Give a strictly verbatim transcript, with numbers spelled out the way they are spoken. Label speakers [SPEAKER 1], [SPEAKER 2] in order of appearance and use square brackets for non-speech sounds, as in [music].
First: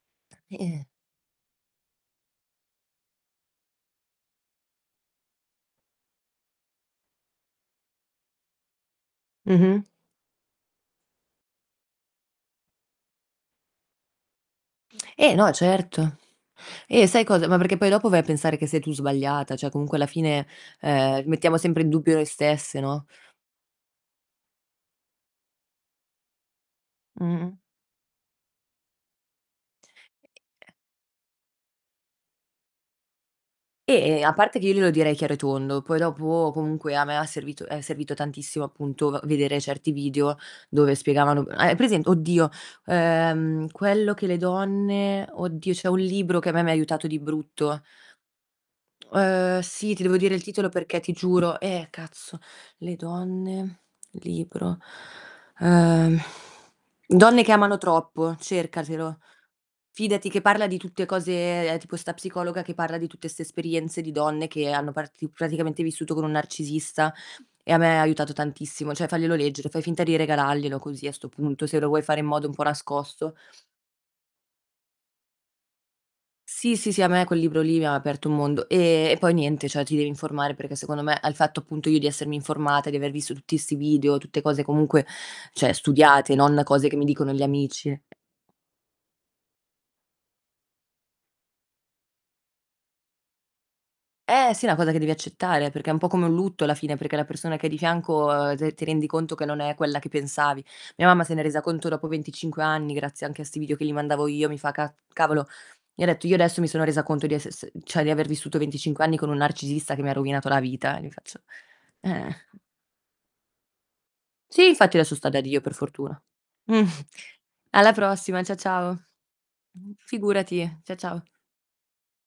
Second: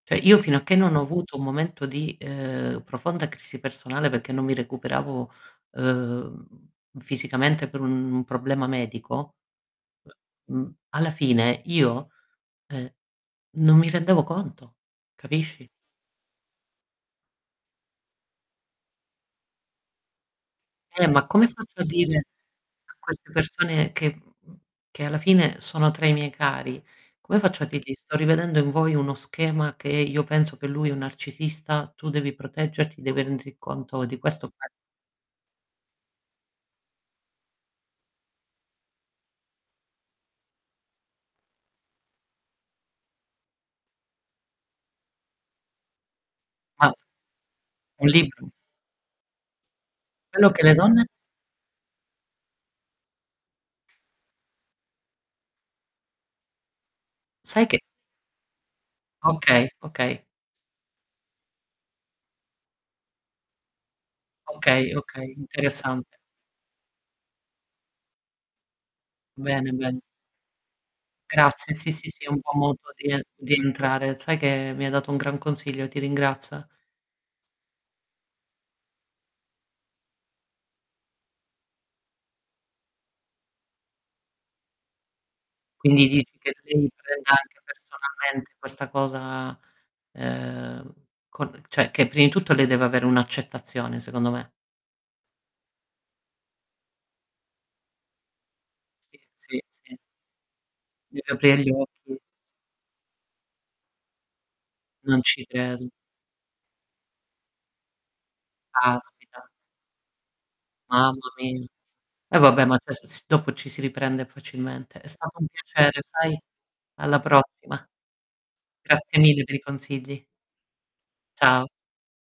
[SPEAKER 1] ceh, io fino
[SPEAKER 2] E,
[SPEAKER 1] a che
[SPEAKER 2] e
[SPEAKER 1] non ho avuto un momento di, uhm, profonda crisi personale peché non mi recuperavo, uhm, fisicamente per un problema medico,
[SPEAKER 2] Mh-mh.
[SPEAKER 1] mhmm, alla fine io, ehm, non mi rendevo conto,
[SPEAKER 2] Eh, no
[SPEAKER 1] capisci?
[SPEAKER 2] certo. Eh, sai cosa? Ma perché poi dopo vai a pensare che sei tu sbagliata, cioè, comunque alla fine,
[SPEAKER 1] Eh,
[SPEAKER 2] uhm,
[SPEAKER 1] ma come
[SPEAKER 2] mettiamo sempre
[SPEAKER 1] faccio a
[SPEAKER 2] in dubbio
[SPEAKER 1] dire
[SPEAKER 2] noi stesse,
[SPEAKER 1] a
[SPEAKER 2] no?
[SPEAKER 1] queste persone che mhmm, che, alla fine sono tra i miei cari? Come
[SPEAKER 2] Mh-mh.
[SPEAKER 1] faccio a dirgli: "Sto rivedendo in voi uno schema che io
[SPEAKER 2] E
[SPEAKER 1] penso
[SPEAKER 2] e,
[SPEAKER 1] che
[SPEAKER 2] è
[SPEAKER 1] lui è un narcisista, tu devi proteggerti, devi renderti conto di
[SPEAKER 2] E e, a
[SPEAKER 1] questo, o que"
[SPEAKER 2] parte che io glielo direi chiaro e tondo, poi dopo comunque a me ha servito è servito tantissimo appunto v vedere certi video dove spiegavano hai present oddio, uhm, "Quello che le donne" oddio c'è un libro che a me mi
[SPEAKER 1] Ma
[SPEAKER 2] aiutato di brutto.
[SPEAKER 1] Un libro.
[SPEAKER 2] Uhm, sì, ti devo dire il
[SPEAKER 1] Quello che
[SPEAKER 2] titolo
[SPEAKER 1] le
[SPEAKER 2] perché
[SPEAKER 1] donne?
[SPEAKER 2] ti giuro eh cazzo. Le donne libro Uhm, [exhales] "Donne che
[SPEAKER 1] Sai
[SPEAKER 2] amano
[SPEAKER 1] che
[SPEAKER 2] troppo" cercatelo.
[SPEAKER 1] Okay, okay.
[SPEAKER 2] Fidati che parla di tutte cose tipo 'sta psicologa che parla di tutte 'ste esperienze di donne che hanno
[SPEAKER 1] Okay,
[SPEAKER 2] parti
[SPEAKER 1] okay,
[SPEAKER 2] praticamente vissuto
[SPEAKER 1] interessante.
[SPEAKER 2] con un narcisista, e a me ha aiutato tantissimo, ceh farglielo leggere,
[SPEAKER 1] Bene,
[SPEAKER 2] fai
[SPEAKER 1] bene.
[SPEAKER 2] finta di regalaglielo così a 'sto punto,
[SPEAKER 1] Grazie,
[SPEAKER 2] se lo
[SPEAKER 1] sì,
[SPEAKER 2] vuoi
[SPEAKER 1] sì,
[SPEAKER 2] fare
[SPEAKER 1] sì,
[SPEAKER 2] in
[SPEAKER 1] è un
[SPEAKER 2] modo un
[SPEAKER 1] buon
[SPEAKER 2] po'
[SPEAKER 1] modo di
[SPEAKER 2] nascosto.
[SPEAKER 1] di entrare sai che mi hai dato un gran consiglio, ti ringrazio,
[SPEAKER 2] Sì,
[SPEAKER 1] eh.
[SPEAKER 2] sì, sì, a me quel libro lì mi ha aperto un mondo e e poi niente cioè ti devi informare perché, secondo me, al fatto appunto io di essermi informata, di aver visto tutti 'sti video, tutte cose comunque ceh,
[SPEAKER 1] Quindi,
[SPEAKER 2] studiate,
[SPEAKER 1] dici che
[SPEAKER 2] non
[SPEAKER 1] lei
[SPEAKER 2] cose
[SPEAKER 1] mi
[SPEAKER 2] che mi dicono
[SPEAKER 1] prenda
[SPEAKER 2] gli
[SPEAKER 1] anche
[SPEAKER 2] amici.
[SPEAKER 1] personalmente questa cosa, uhm, con ceh, che prim di tutto lei deve avere un'accettazione, secondo me.
[SPEAKER 2] Eh, sì, è una cosa che devi accettare perché è un po' come un lutto, alla fine, perché la persona che hai di fianco, uhm, t ti rendi
[SPEAKER 1] Sì,
[SPEAKER 2] conto che non
[SPEAKER 1] sì,
[SPEAKER 2] è
[SPEAKER 1] sì.
[SPEAKER 2] quella che pensavi. Mia
[SPEAKER 1] Deve
[SPEAKER 2] mamma se n'è resa
[SPEAKER 1] aprire gli
[SPEAKER 2] conto dopo
[SPEAKER 1] occhi.
[SPEAKER 2] venticinque anni grazie anche a 'sti video che li mandavo io mi fa: "Caz
[SPEAKER 1] Non ci
[SPEAKER 2] cavolo".
[SPEAKER 1] credo.
[SPEAKER 2] Mi ha detto: "Io adesso mi sono resa conto di esse s cioè di aver vissuto venticinque anni con un
[SPEAKER 1] Caspita.
[SPEAKER 2] narcisista che mi rovinato la vita." E, io gli
[SPEAKER 1] Mamma
[SPEAKER 2] faccio:
[SPEAKER 1] mi Eh,
[SPEAKER 2] "Eh."
[SPEAKER 1] vabbè ma adesso s dopo ci si riprende
[SPEAKER 2] Sì, infatti
[SPEAKER 1] facilmente. È
[SPEAKER 2] adesso sta da
[SPEAKER 1] stato un
[SPEAKER 2] Dio per
[SPEAKER 1] piacere,
[SPEAKER 2] fortuna.
[SPEAKER 1] sai?
[SPEAKER 2] Mh.
[SPEAKER 1] Alla prossima.
[SPEAKER 2] Alla prossima cia ciao.
[SPEAKER 1] Grazie mille per i
[SPEAKER 2] Mh.
[SPEAKER 1] consigli.
[SPEAKER 2] Figurati. Cia ciao.
[SPEAKER 1] Ciao.